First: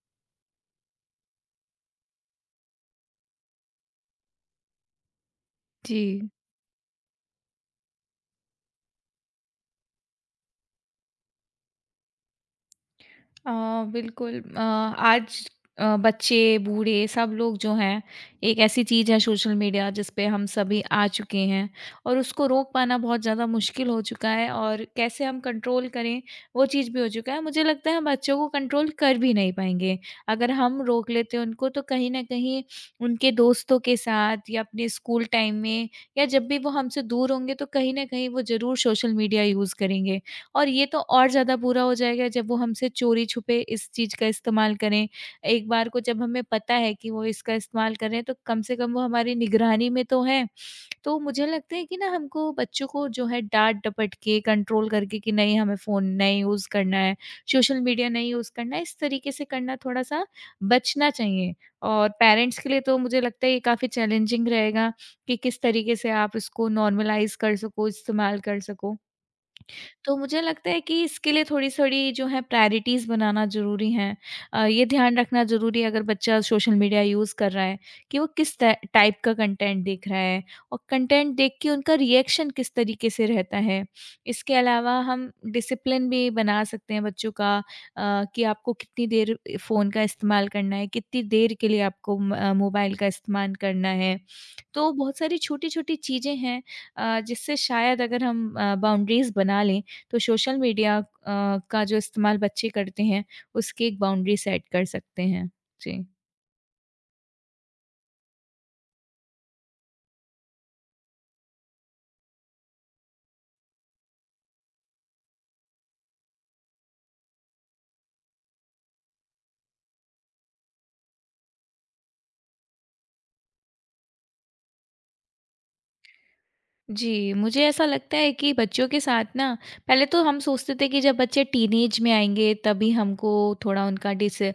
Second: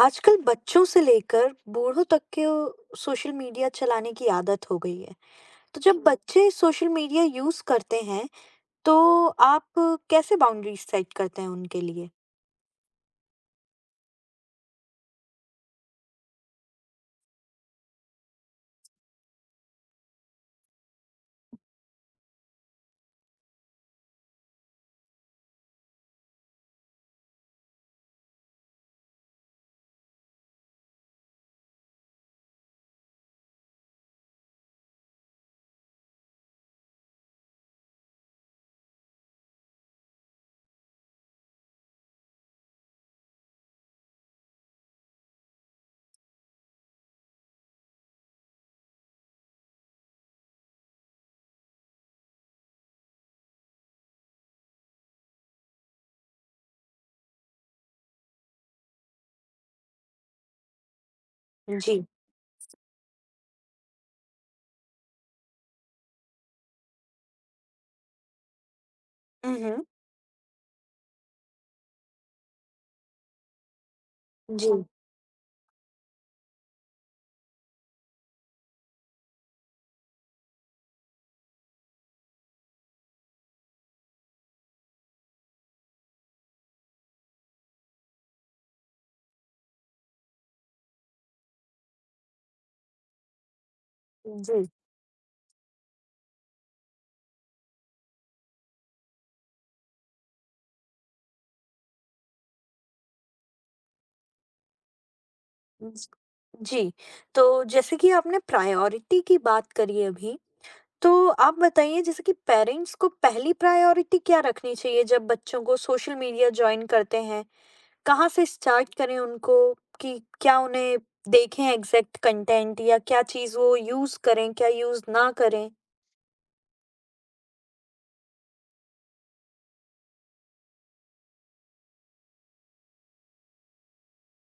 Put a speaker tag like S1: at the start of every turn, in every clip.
S1: आजकल बच्चों से लेकर बूढ़ों तक के सोशल मीडिया चलाने की आदत हो गई है। तो जब
S2: जी।
S1: बच्चे सोशल मीडिया यूज करते हैं, तो आप कैसे बाउंड्री सेट करते हैं उनके लिए?
S2: अ, बिल्कुल, आज बच्चे, बूढ़े सब लोग जो हैं, एक ऐसी चीज़ है सोशल मीडिया जिस पे हम सभी आ चुके हैं और उसको रोक पाना बहुत ज़्यादा मुश्किल हो चुका है और कैसे हम कंट्रोल करें, वो चीज़ भी हो चुका है। मुझे लगता है हम बच्चों को कंट्रोल कर भी नहीं पाएँगे। अगर हम रोक लेते हैं उनको तो कहीं न कहीं उनके दोस्तों के साथ या अपने स्कूल टाइम में या जब भी वो हमसे दूर होंगे तो कहीं न कहीं वो ज़रूर सोशल मीडिया यूज़ करेंगे। और ये तो और ज़्यादा बुरा हो जाएगा जब वो हमसे चोरी-छुपे इस चीज़ का इस्तेमाल करें। एक बार को जब हमें पता है कि वो इसका इस्तेमाल कर रहे हैं तो कम से कम वो हमारी निगरानी में तो हैं। तो मुझे लगता है कि ना हमको बच्चों को जो है डाँट-डपट के कंट्रोल करके कि नहीं, हमें फ़ोन नहीं यूज़ करना है, सोशल मीडिया नहीं यूज़ करना है, इस तरीके से करना थोड़ा-सा बचना चाहिए।
S1: जी।
S2: और पेरेंट्स के लिए तो मुझे लगता है ये काफ़ी चैलेंजिंग रहेगा कि किस तरीके से आप इसको नॉर्मलाइज़ कर सको, इस्तेमाल कर सको।
S1: हम्म।
S2: तो मुझे लगता है कि इसके लिए थोड़ी-थोड़ी जो है प्रायोरिटीज़ बनाना ज़रूरी हैं।
S1: जी।
S2: ये ध्यान रखना ज़रूरी है अगर बच्चा सोशल मीडिया यूज़ कर रहा है कि वो किस त टाइप का कंटेंट देख रहा है और कंटेंट देख के उनका रिएक्शन किस तरीके से रहता है। इसके अलावा हम डिसिप्लिन भी बना सकते हैं बच्चों का, कि आपको कितनी देर फ़ोन का इस्तेमाल करना है, कितनी देर के लिए आपको म मोबाइल का इस्तेमाल करना है।
S1: जी।
S2: तो बहुत सारी छोटी-छोटी चीज़ें हैं जिससे शायद अगर हम बाउंड्रीज़ बना लें तो सोशल मीडिया का जो इस्तेमाल बच्चे करते हैं उसकी एक बाउंड्री सेट कर सकते हैं। जी।
S1: ज- जी। तो जैसे कि आपने प्रायोरिटी की बात करी अभी, तो आप बताइए जैसे कि पेरेंट्स को पहली प्रायोरिटी क्या रखनी चाहिए जब बच्चों को सोशल मीडिया ज्वाइन करते हैं। कहाँ से स्टार्ट करें उनको? कि क्या उन्हें देखें एग्ज़ैक्ट कंटेंट, या क्या चीज़ वो यूज़ करें, क्या यूज़ ना करें?
S2: जी, मुझे ऐसा लगता है कि बच्चों के साथ ना पहले तो हम सोचते थे कि जब बच्चे टीनेज में आएँगे तभी हमको थोड़ा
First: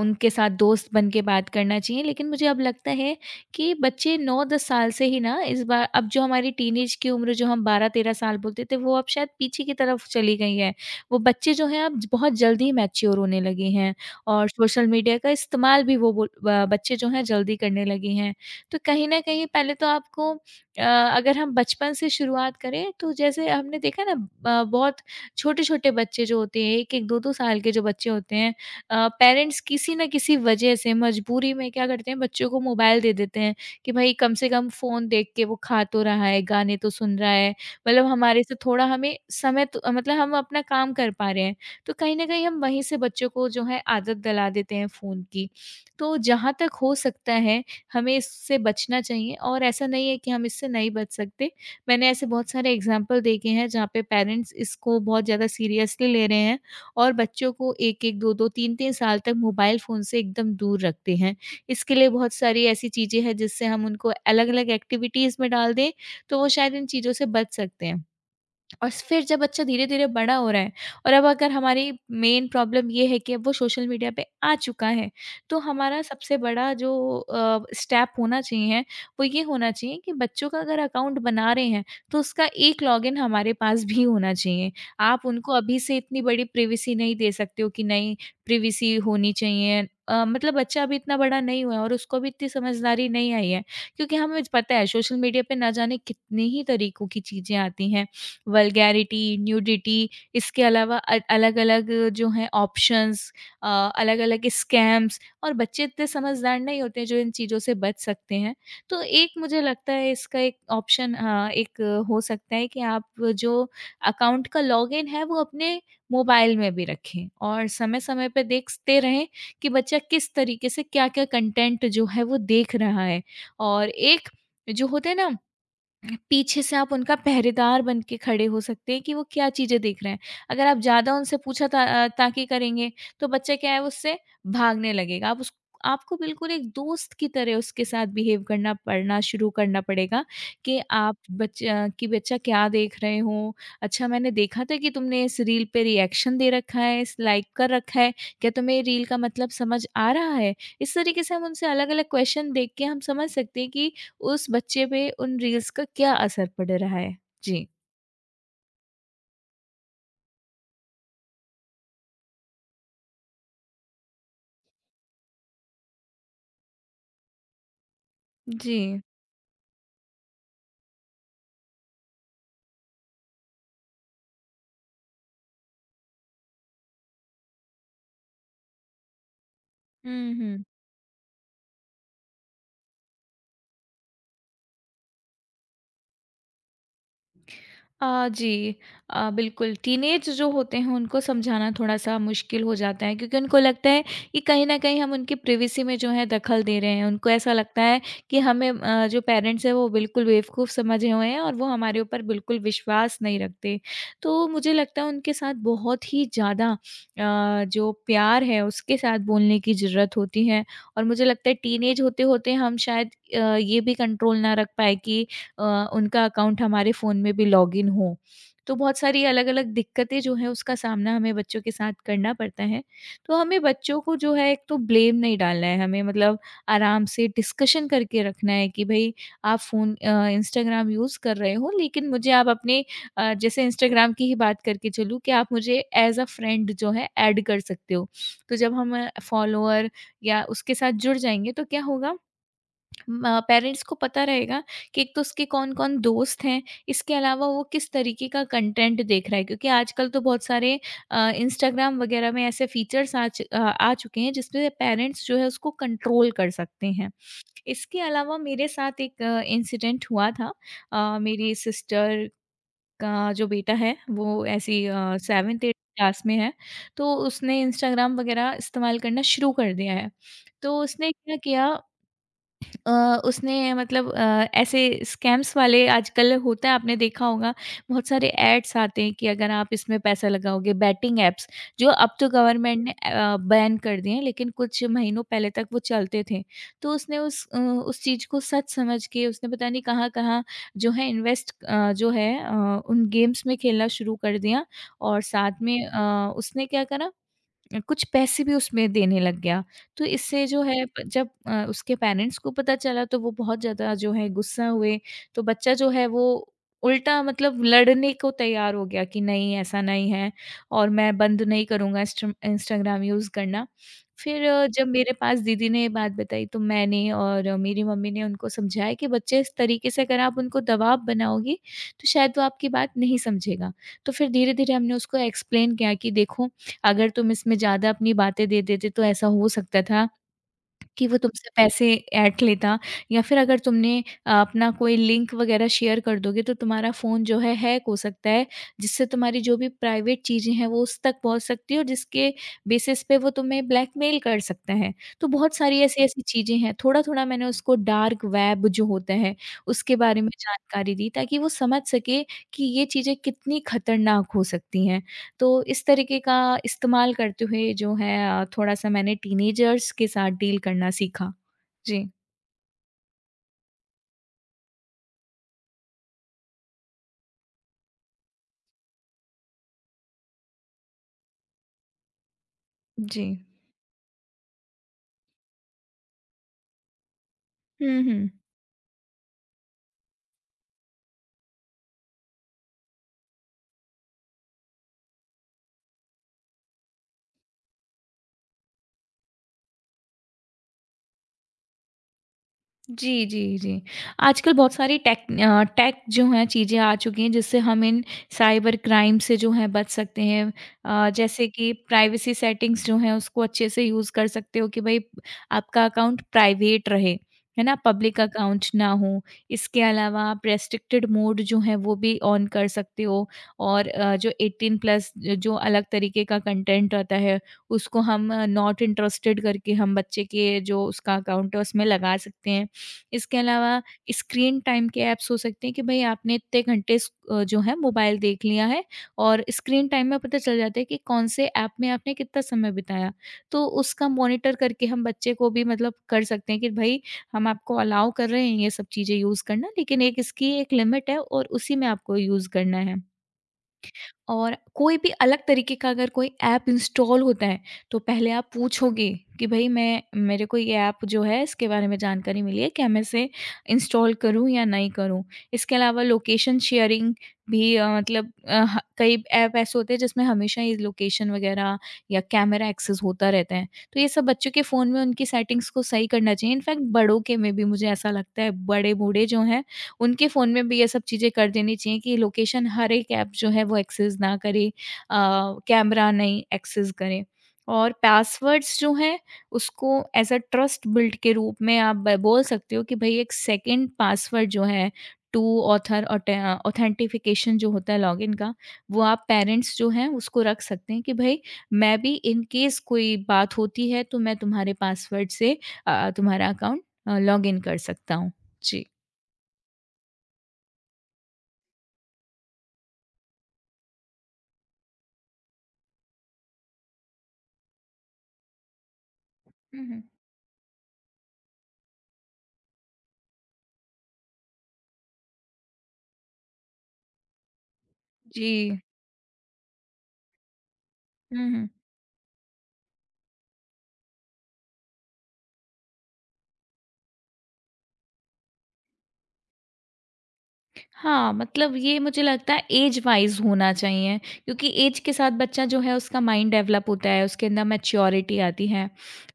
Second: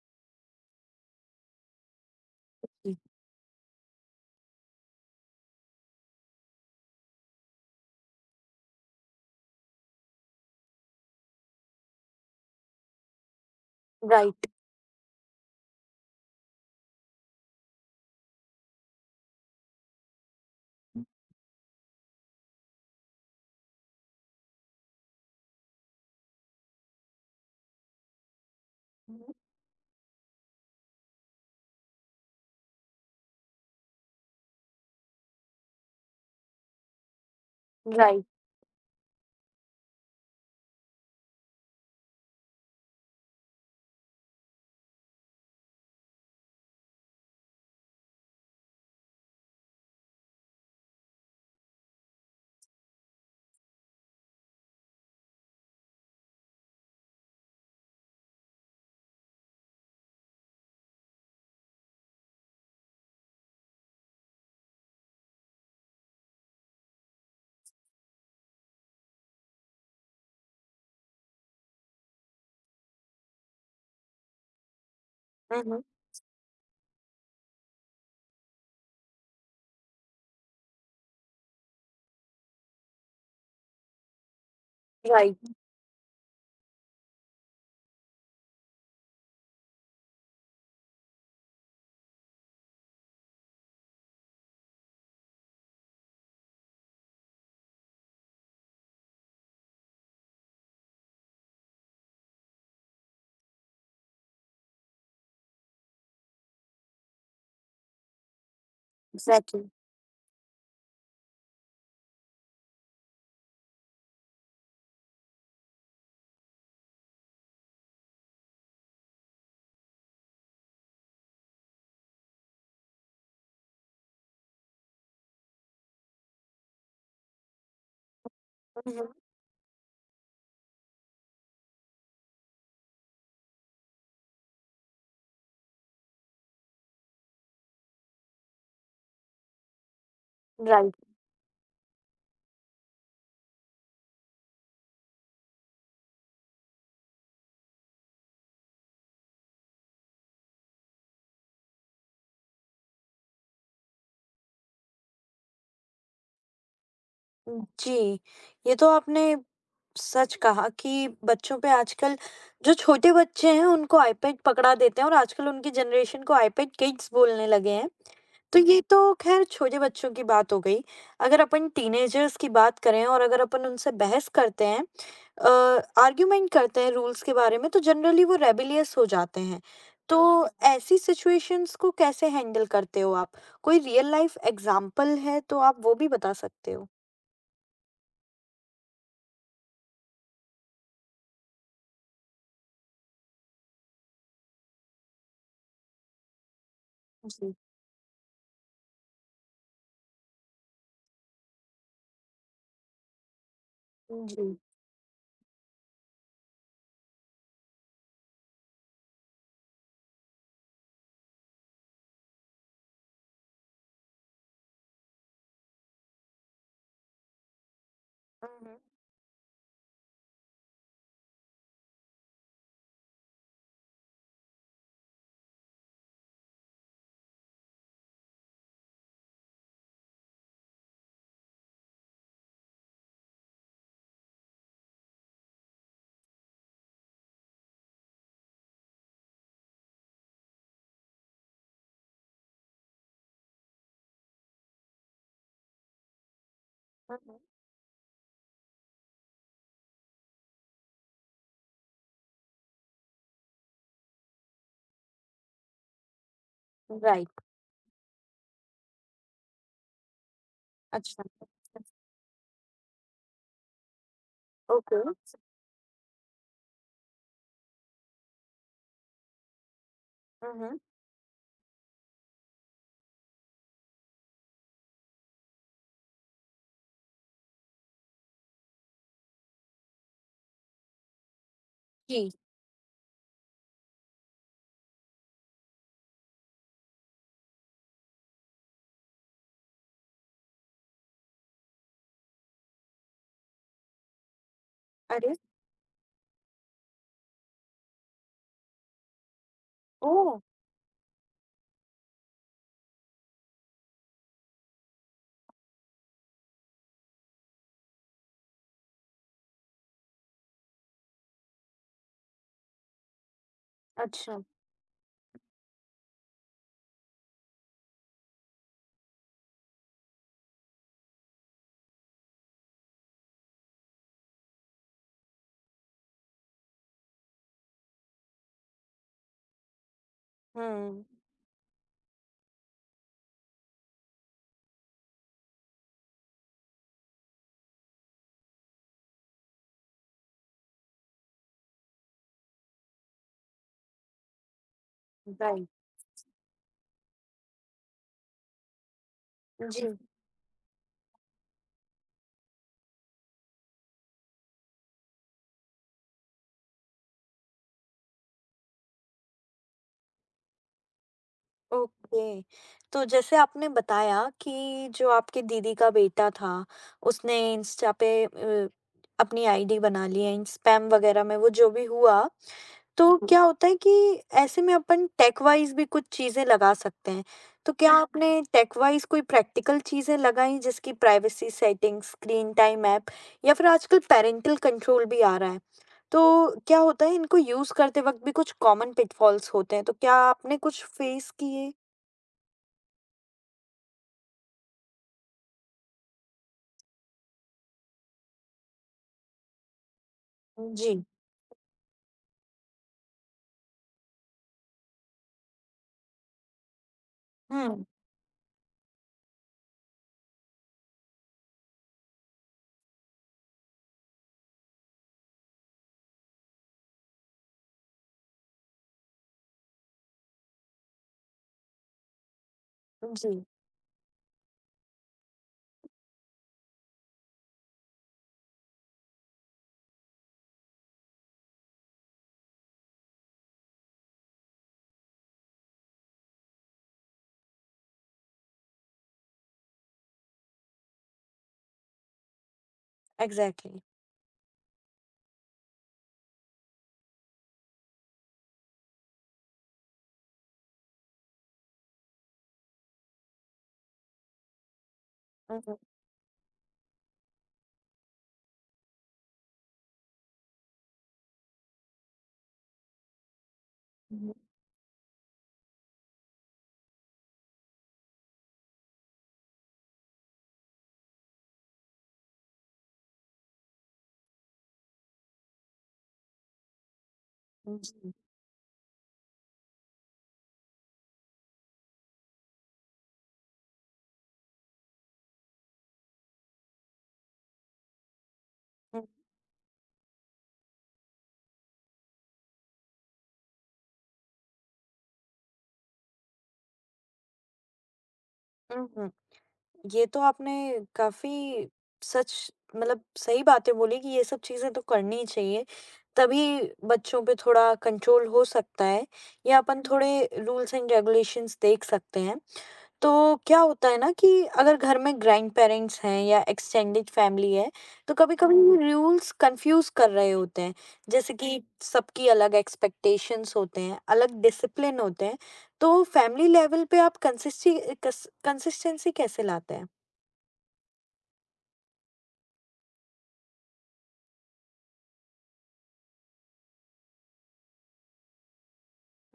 S2: उनके साथ दोस्त बन के बात करना चाहिए। लेकिन मुझे अब लगता
S1: जी।
S2: है कि बच्चे 9-10 साल से ही ना इस बार अब जो हमारी टीनेज की उम्र जो हम 12-13 साल बोलते थे वो अब शायद पीछे की तरफ चली गई है। वो बच्चे जो हैं अब बहुत जल्दी मैच्योर होने लगे हैं
S1: राइट।
S2: और सोशल मीडिया का इस्तेमाल भी वो बोल ब बच्चे जो हैं जल्दी करने लगे हैं। तो कहीं न कहीं पहले तो आपको अ, अगर हम बचपन से शुरुआत करें तो जैसे हमने देखा ना, बहुत छोटे-छोटे बच्चे जो होते हैं 1-1 2-2 साल के जो बच्चे होते हैं,
S1: हुँ।
S2: पेरेंट्स किसी न किसी वजह से मजबूरी में क्या करते हैं बच्चों को मोबाइल दे देते हैं कि भाई कम से कम फ़ोन देख के वो खा तो रहा है, गाने तो सुन रहा है। मतलब
S1: राइट।
S2: हमारे से थोड़ा हमें समय तो, मतलब हम अपना काम कर पा रहे हैं। तो कहीं न कहीं हम वहीं से बच्चों को जो है आदत डला देते हैं फ़ोन की। तो जहाँ तक हो सकता है हमें इससे बचना चाहिए और ऐसा नहीं है कि हम इससे नहीं बच सकते। मैंने ऐसे बहुत सारे एग्ज़ाम्पल देखे हैं जहाँ पे पेरेंट्स इसको बहुत ज़्यादा सीरियसली ले रहे हैं और बच्चों को 1-1, 2-2, 3-3 साल तक मोबाइल फ़ोन से एकदम दूर रखते हैं। इसके लिए बहुत सारी ऐसी चीज़ें हैं जिससे हम उनको अलग-अलग एक्टिविटीज़ में डाल दें, तो वो शायद इन चीज़ों से बच सकते हैं। और फिर जब बच्चा धीरे-धीरे बड़ा हो रहा है और अब अगर हमारी मेन प्रॉब्लम ये है कि अब वो सोशल मीडिया पे आ चुका है, तो
S1: हुँ, हुँ।
S2: हमारा सबसे बड़ा जो स्टेप होना चाहिए, वो ये होना चाहिए कि बच्चों का अगर अकाउंट बना रहे हैं, तो उसका एक लॉगिन हमारे पास भी होना चाहिए। आप उनको
S1: राइट।
S2: अभी से इतनी बड़ी प्राइवेसी नहीं दे सकते हो कि नहीं, प्राइवेसी होनी चाहिए। मतलब बच्चा अभी इतना बड़ा नहीं हुआ है और उसको भी इतनी समझदारी नहीं आई है, क्योंकि हमें पता है सोशल मीडिया पे ना जाने कितने ही तरीकों की चीज़ें आती हैं। वल्गैरिटी, न्यूडिटी, इसके अलावा अलग-अलग जो हैं ऑप्शंस, अ, अलग-अलग स्कैम्स, और बच्चे इतने समझदार नहीं होते हैं जो इन चीज़ों से बच सकते हैं। तो एक मुझे
S1: एग्ज़ैक्टली।
S2: लगता है इसका एक ऑप्शन एक हो सकता है कि आप जो अकाउंट का लॉगिन है वो अपने मोबाइल में भी रखें और समय-समय पे देखते रहें कि बच्चा किस तरीके से क्या-क्या कंटेंट जो है वो देख रहा है। और एक जो होते हैं ना, पीछे से आप उनका पहरेदार बन के खड़े हो सकते
S1: हुँ,
S2: हैं कि
S1: हुँ।
S2: वो क्या चीज़ें देख रहे हैं। अगर आप ज़्यादा उनसे ताकी करेंगे तो बच्चा क्या है वो उससे भागने लगेगा। आप उस आपको बिल्कुल एक दोस्त की तरह उसके साथ बिहेव करना पड़ना शुरू करना पड़ेगा कि
S1: राइट।
S2: बच्चा क्या देख रहे हो? अच्छा, मैंने देखा था कि तुमने इस रील पे रिएक्शन दे रखा है, इस लाइक कर रखा है। क्या तुम्हें रील का मतलब समझ आ रहा है? इस तरीके से हम उनसे अलग-अलग क्वेश्चन देख के हम समझ सकते हैं कि उस बच्चे पे उन रील्स का क्या असर पड़ रहा है? जी।
S1: जी, ये तो आपने सच कहा कि बच्चों पे आजकल, जो छोटे बच्चे हैं उनको आईपैड पकड़ा देते हैं, और आजकल उनकी जनरेशन को आईपैड किड्स बोलने लगे हैं। तो
S2: जी।
S1: ये तो ख़ैर छोटे बच्चों की बात हो गई। अगर अपन टीनेजर्स की बात करें और अगर अपन उनसे बहस करते हैं, अ, आर्ग्यूमेंट करते हैं रूल्स के बारे में, तो जनरली वो रेबेलियस हो जाते हैं।
S2: हुँ,
S1: तो
S2: हुँ।
S1: ऐसी सिचुएशंस को कैसे हैंडल करते हो आप? कोई रियल लाइफ़ एग्ज़ाम्पल है तो आप वो भी बता सकते हो?
S2: जी। बिल्कुल, टीनेज जो होते हैं उनको समझाना थोड़ा-सा मुश्किल हो जाता है क्योंकि उनको लगता है कि कहीं न कहीं हम उनकी प्राइवेसी में जो है दखल दे रहे हैं। उनको ऐसा
S1: जी।
S2: लगता है कि हमें, जो पेरेंट्स हैं वो बिल्कुल बेवकूफ़ समझे हुए हैं और वो हमारे ऊपर बिल्कुल विश्वास नहीं रखते। तो
S1: जी।
S2: मुझे लगता है उनके साथ बहुत ही ज़्यादा जो प्यार है उसके साथ बोलने की ज़रूरत होती है और मुझे लगता है टीनेज होते-होते हम शायद ये भी कंट्रोल ना रख पाएँ कि अ, उनका अकाउंट हमारे फ़ोन में भी लॉगिन हो।
S1: हुँ,
S2: तो
S1: हुँ,
S2: बहुत सारी अलग-अलग दिक्कतें जो हैं उसका सामना हमें बच्चों के साथ करना पड़ता है। तो हमें बच्चों को जो है एक तो ब्लेम नहीं डालना है, हमें मतलब आराम से डिस्कशन करके रखना है कि भई आप फ़ोन, इंस्टाग्राम यूज़ कर रहे हो लेकिन मुझे आप अपने जैसे इंस्टाग्राम की ही बात करके चलूँ कि आप मुझे एज़ अ फ्रेंड जो है ऐड कर सकते हो। तो जब हम फॉलोअर या उसके साथ जुड़ जाएँगे तो क्या होगा, पेरेंट्स को पता रहेगा कि एक तो उसके कौन-कौन दोस्त हैं, इसके
S1: हुँ, हुँ।
S2: अलावा वो किस तरीके का कंटेंट देख रहा है क्योंकि आजकल तो बहुत सारे इंस्टाग्राम वगैरह में ऐसे फीचर्स आ चुके हैं जिसमें पेरेंट्स जो है उसको कंट्रोल कर सकते हैं।
S1: राइट।
S2: इसके अलावा मेरे साथ एक इंसिडेंट हुआ था।
S1: अच्छा।
S2: मेरी सिस्टर का जो बेटा है वो ऐसी
S1: ओके।
S2: 7th 8th क्लास में है, तो उसने इंस्टाग्राम वगैरह इस्तेमाल करना शुरू कर दिया है।
S1: हुँ,
S2: तो
S1: हुँ।
S2: उसने क्या किया, अ, उसने मतलब ऐसे स्कैम्स वाले आजकल होता है आपने देखा होगा, बहुत सारे एड्स आते हैं कि अगर आप इसमें पैसा लगाओगे, बैटिंग एप्स जो अब तो
S1: जी।
S2: गवर्नमेंट ने बैन कर दिए हैं लेकिन कुछ महीनों पहले तक वो चलते थे, तो उसने उस चीज़ को सच समझ के उसने पता नहीं कहाँ कहाँ जो है इन्वेस्ट जो है, उन गेम्स में खेलना शुरू कर दिया और
S1: अरे!
S2: साथ में उसने क्या करा, कुछ पैसे भी उसमें देने लग गया। तो
S1: ओह!
S2: इससे जो है प जब उसके पेरेंट्स को पता चला तो वो बहुत ज़्यादा जो है गुस्सा हुए। तो बच्चा जो है वो उल्टा मतलब लड़ने को तैयार हो गया कि नहीं, ऐसा नहीं है और मैं बंद नहीं करूँगा इंस्टाग्राम यूज़ करना।
S1: अच्छा।
S2: फिर जब मेरे पास दीदी ने ये बात बताई तो मैंने और मेरी मम्मी ने उनको समझाया कि बच्चे इस तरीके से अगर आप उनको दबाव बनाओगी तो शायद वो आपकी बात नहीं समझेगा। तो फिर धीरे-धीरे हमने उसको एक्सप्लेन किया कि देखो, अगर तुम इसमें ज़्यादा अपनी बातें दे देते तो ऐसा हो सकता था
S1: हुँ।
S2: कि वो तुमसे पैसे ऐंठ लेता या फिर अगर तुमने अपना कोई लिंक वग़ैरह शेयर कर दोगे तो तुम्हारा फ़ोन जो है हैक हो सकता है, जिससे तुम्हारी जो भी प्राइवेट चीज़ें हैं वो उस तक पहुँच सकती है और जिसके बेसिस पे वो तुम्हें ब्लैकमेल कर सकता है। तो बहुत
S1: राइट।
S2: सारी ऐसी-ऐसी चीज़ें हैं, थोड़ा-थोड़ा मैंने उसको डार्क वेब जो होता है, उसके
S1: जी।
S2: बारे में जानकारी दी ताकि वो समझ सके कि ये चीज़ें कितनी खतरनाक हो सकती हैं। तो इस तरीके का इस्तेमाल करते हुए जो है थोड़ा-सा मैंने टीनेजर्स के साथ डील करना सीखा। जी।
S1: ओके। तो जैसे आपने बताया कि जो आपकी दीदी का बेटा था, उसने इंस्टा पे अपनी आईडी बना ली है, इन स्पैम वगैरह में वो जो भी हुआ, तो
S2: जी।
S1: क्या होता है कि ऐसे में अपन टेक वाइज़ भी कुछ चीज़ें लगा सकते हैं। तो क्या
S2: हुँ, हुँ।
S1: आपने टेक वाइज़ कोई प्रैक्टिकल चीज़ें लगाई जिसकी privacy settings, screen time app या फिर आजकल पैरेंटल कंट्रोल भी आ रहा है। तो क्या होता है इनको यूज़ करते वक़्त भी कुछ कॉमन पिटफॉल्स होते हैं, तो क्या आपने कुछ फेस किए?
S2: जी, जी, जी। आजकल बहुत सारी टेक जो हैं चीज़ें आ चुकी हैं जिससे हम इन साइबर क्राइम से जो है बच सकते हैं।
S1: जी,
S2: जैसे कि प्राइवेसी सेटिंग्स जो हैं उसको अच्छे से यूज़ कर सकते हो कि भई आपका अकाउंट प्राइवेट रहे, है ना?
S1: हुँ,
S2: पब्लिक अकाउंट ना हो। इसके अलावा आप रेस्ट्रिक्टेड मोड जो है वो भी ऑन कर सकते हो और जो 18 प्लस जो अलग तरीके का कंटेंट आता है उसको हम नॉट इंटरेस्टेड करके हम बच्चे के जो उसका अकाउंट है उसमें लगा सकते हैं। इसके
S1: जी,
S2: अलावा स्क्रीन टाइम के ऐप्स हो सकते हैं कि भई आपने इतने जो है मोबाइल देख लिया है और स्क्रीन टाइम में पता चल जाता है कि कौन-से ऐप में आपने कितना समय बिताया। तो उसका मॉनिटर करके हम बच्चे को भी मतलब कर सकते हैं कि भई हम आपको अलाउ कर रहे हैं ये सब चीज़ें यूज़ करना लेकिन एक इसकी एक लिमिट है और उसी में आपको यूज़ करना है।
S1: एग्ज़ैक्टली।
S2: और कोई भी अलग तरीके का अगर कोई ऐप इंस्टॉल होता है, तो पहले आप पूछोगे कि भई मैं मेरे को ये ऐप जो है इसके बारे में जानकारी मिली है, क्या मैं इसे इंस्टॉल करूँ या नहीं करूँ?
S1: हुँ,
S2: इसके
S1: हुँ,
S2: अलावा लोकेशन शेयरिंग भी मतलब अ, ह कई ऐप ऐसे होते हैं जिसमें हमेशा ये लोकेशन वगैरह या कैमरा एक्सेस होता रहता है। तो ये सब
S1: हुँ,
S2: बच्चों के फ़ोन में उनकी सेटिंग्स को सही करना चाहिए। इनफैक्ट बड़ों के में भी मुझे ऐसा लगता है बड़े बूढ़े जो हैं उनके फ़ोन में भी ये सब चीज़ें कर देनी चाहिए कि लोकेशन हर एक ऐप जो है वो एक्सेस ना करे, अ, कैमरा नहीं एक्सेस करे।
S1: हुँ,
S2: और
S1: जी,
S2: पासवर्ड्स जो हैं उसको एज़ अ ट्रस्ट बिल्ड के रूप में आप ब बोल सकते हो कि भई एक सेकंड पासवर्ड जो है, टू ऑथर ऑटे ऑथेंटिफिकेशन जो होता है लॉगिन का, वो
S1: हुँ,
S2: आप पेरेंट्स जो हैं उसको रख सकते हैं कि भई मैं भी इन केस कोई बात होती है तो मैं तुम्हारे पासवर्ड से तुम्हारा अकाउंट लॉगिन कर सकता हूँ। जी।
S1: हुँ, हुँ। ये तो आपने काफ़ी सच, मतलब सही बातें बोली कि ये सब चीज़ें तो करनी ही चाहिए, तभी बच्चों पे थोड़ा कंट्रोल हो सकता है, या अपन
S2: हुँ, हुँ।
S1: थोड़े रूल्स एंड रेगुलेशंस देख सकते हैं। तो क्या होता है ना कि अगर घर में ग्रैंडपेरेंट्स हैं या एक्सटेंडेड फैमिली है, तो
S2: जी।
S1: कभी-कभी ये रूल्स कंफ्यूज कर रहे होते हैं। जैसे
S2: हुँ,
S1: कि
S2: हुँ।
S1: सबकी अलग एक्सपेक्टेशंस होते हैं, अलग डिसिप्लिन होते हैं। तो फैमिली लेवल पे आप कंसिस्टी कस कंसिस्टेंसी कैसे लाते हैं?
S2: हाँ, मतलब ये मुझे लगता है ऐज वाइज़ होना चाहिए, क्योंकि ऐज के साथ बच्चा जो है उसका माइंड डेवलप होता है, उसके अंदर मैच्योरिटी आती है।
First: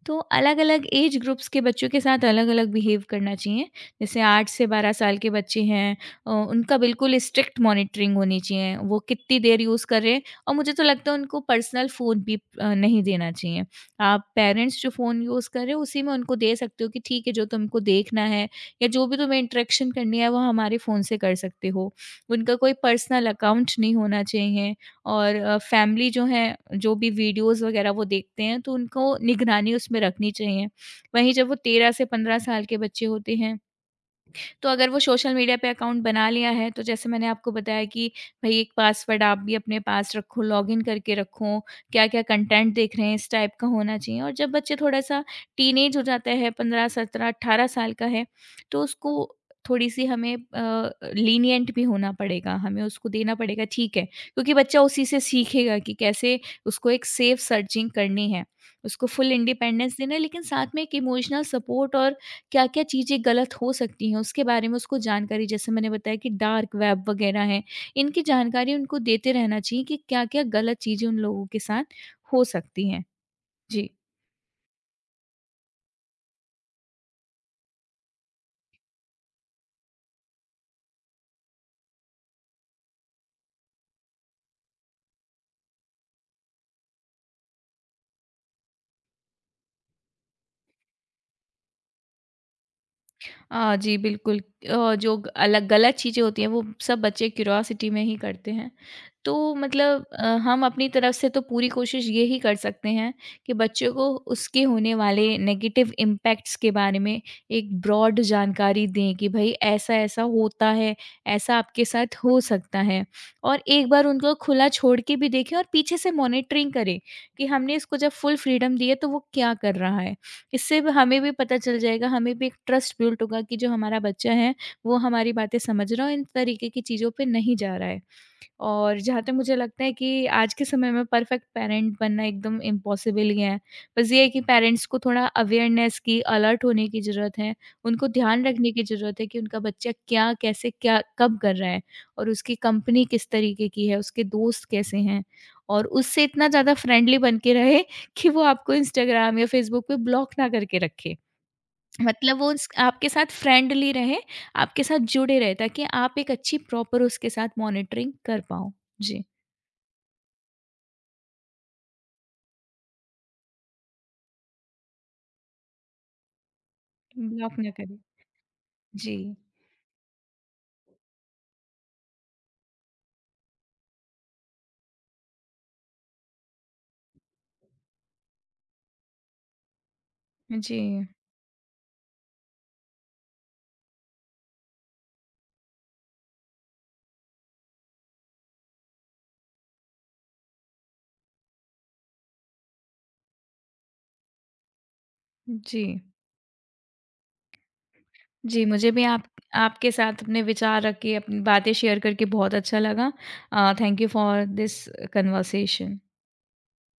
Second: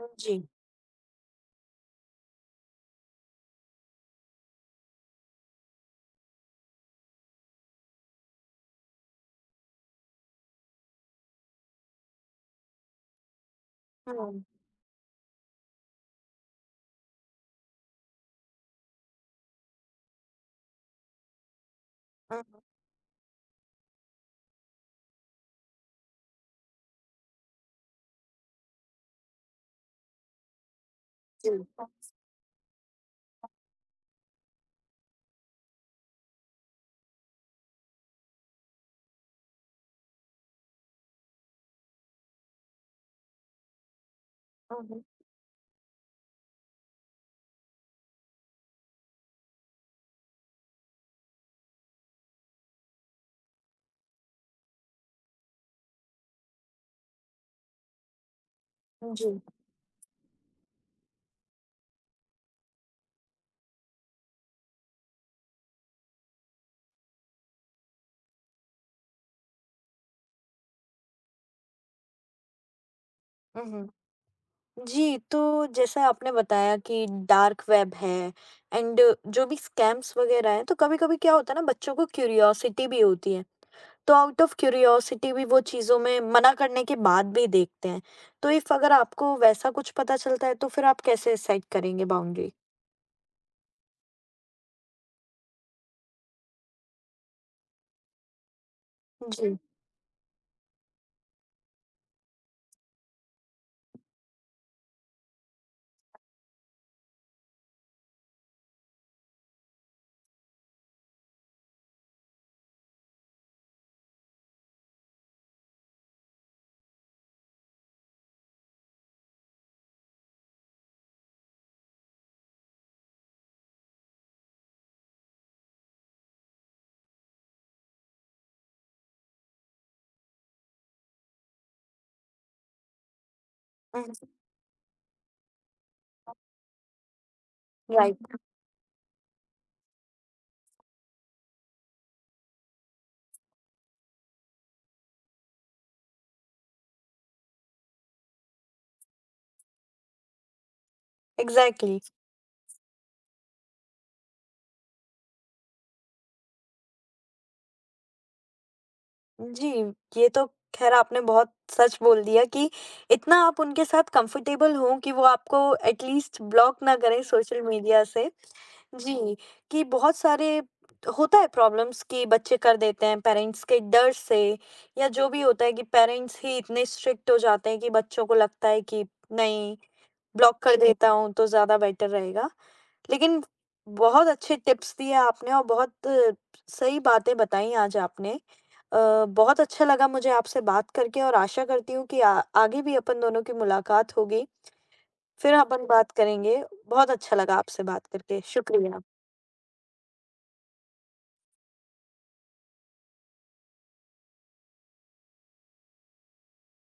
S2: तो
S1: जी।
S2: अलग-अलग ऐज ग्रुप्स के बच्चों के साथ अलग-अलग बिहेव करना चाहिए। जैसे 8 से 12 साल के बच्चे हैं, उनका बिल्कुल स्ट्रिक्ट मॉनिटरिंग होनी चाहिए। वो कितनी देर यूज़ कर रहे हैं और मुझे तो लगता है उनको पर्सनल फ़ोन भी नहीं देना चाहिए।
S1: हुँ,
S2: आप
S1: हुँ,
S2: पेरेंट्स जो फ़ोन यूज़ कर रहे हो उसी में उनको दे सकते हो कि ठीक है, जो तुमको देखना है या जो भी तुम्हें इंटरेक्शन करनी है वो हमारे फ़ोन से कर सकते हो। उनका कोई पर्सनल अकाउंट नहीं होना चाहिए और फैमिली जो है, जो भी वीडियोज़ वगैरह वो देखते हैं तो उनको निगरानी उसमें रखनी चाहिए। वहीं जब
S1: जी।
S2: वो 13 से 15 साल के बच्चे होते हैं, तो अगर वो सोशल मीडिया पे अकाउंट बना लिया है, तो जैसे मैंने आपको बताया कि भई एक पासवर्ड आप भी अपने पास रखो, लॉगिन करके रखो, क्या-क्या कंटेंट देख रहे हैं, इस टाइप का होना चाहिए। और जब बच्चे
S1: हुँ,
S2: थोड़ा-सा टीनेज हो जाता है, 15, 17, 18 साल का है, तो उसको थोड़ी-सी हमें लीनिएंट भी होना पड़ेगा, हमें उसको देना पड़ेगा ठीक है, क्योंकि बच्चा उसी से सीखेगा कि कैसे उसको एक सेफ सर्चिंग करनी है। उसको
S1: हुँ,
S2: फुल
S1: जी।
S2: इंडिपेंडेंस देना है लेकिन साथ में एक इमोशनल सपोर्ट और क्या-क्या चीज़ें गलत हो सकती हैं, उसके बारे में उसको जानकारी, जैसे मैंने बताया कि डार्क वेब वगैरह है, इनकी जानकारी उनको देते रहना चाहिए कि क्या-क्या गलत चीज़ें उन लोगों के साथ हो सकती हैं।
S1: हुँ,
S2: जी।
S1: हुँ। जी, तो जैसा आपने बताया कि डार्क वेब है, एंड जो भी स्कैम्स वगैरह हैं, तो कभी-कभी क्या होता है ना, बच्चों को क्यूरियोसिटी भी होती है। तो आउट ऑफ क्यूरियोसिटी भी वो चीज़ों में मना करने के बाद भी देखते हैं। तो इफ अगर आपको वैसा कुछ पता चलता है, तो फिर आप कैसे सेट करेंगे बाउंड्री?
S2: जी, बिल्कुल। अलग गलत चीज़ें होती हैं, वो सब बच्चे क्यूरियोसिटी में ही करते हैं। तो
S1: जी।
S2: मतलब हम अपनी तरफ से तो पूरी कोशिश ये ही कर सकते हैं कि बच्चों को उसके होने वाले नेगेटिव इम्पैक्ट्स के बारे में एक ब्रॉड जानकारी दें कि भई ऐसा-ऐसा होता है, ऐसा आपके साथ हो सकता है। और एक बार उनको खुला छोड़ के भी देखें और पीछे से मॉनिटरिंग करें कि हमने इसको जब फुल फ्रीडम दी है, तो वो क्या कर रहा है। इससे भी हमें भी पता चल जाएगा, हमें भी एक ट्रस्ट बिल्ड होगा कि जो हमारा बच्चा है, वो हमारी बातें समझ रहा है और इन तरीके की चीज़ों पे नहीं जा रहा है। और जहाँ तक मुझे लगता है कि आज के समय में परफेक्ट पेरेंट बनना एकदम इम्पॉसिबल ही है।
S1: हुँ,
S2: बस ये है कि पेरेंट्स को थोड़ा अवेयरनेस की, अलर्ट होने की ज़रूरत है। उनको
S1: राइट,
S2: ध्यान रखने की ज़रूरत है कि उनका बच्चा क्या, कैसे, क्या, कब कर रहा है और उसकी कंपनी किस तरीके की है, उसके दोस्त कैसे हैं और उससे इतना ज़्यादा फ्रेंडली बन के रहे कि वो आपको इंस्टाग्राम या फ़ेसबुक पे ब्लॉक ना करके रखे।
S1: एग्ज़ैक्टली।
S2: मतलब वो उस आपके साथ फ्रेंडली रहे, आपके साथ जुड़े रहे ताकि आप एक अच्छी प्रॉपर उसके साथ मॉनिटरिंग कर पाओ। जी,
S1: जी, ये तो ख़ैर आपने बहुत सच बोल दिया कि इतना आप उनके साथ कंफ़र्टेबल हों कि वो आपको एट लीस्ट ब्लॉक ना करें
S2: ब्लॉक
S1: सोशल
S2: ना करें।
S1: मीडिया से।
S2: जी,
S1: जी, कि बहुत सारे होता है प्रॉब्लम्स कि बच्चे कर देते हैं पेरेंट्स के डर से, या जो भी होता है कि पेरेंट्स ही इतने स्ट्रिक्ट हो जाते हैं कि बच्चों को लगता है कि नहीं, ब्लॉक कर
S2: जी,
S1: देता हूँ तो ज़्यादा बेटर रहेगा। लेकिन बहुत अच्छे टिप्स दिए आपने, और बहुत सही बातें बताई आज आपने। बहुत अच्छा लगा मुझे आपसे बात करके, और आशा करती हूँ कि आ आगे भी अपन दोनों की मुलाकात होगी। फिर
S2: जी।
S1: अपन बात करेंगे। बहुत अच्छा लगा आपसे बात करके।
S2: जी, मुझे
S1: शुक्रिया।
S2: भी आप आपके साथ अपने विचार रख के, अपनी बातें शेयर करके बहुत अच्छा लगा। Thank you for this conversation.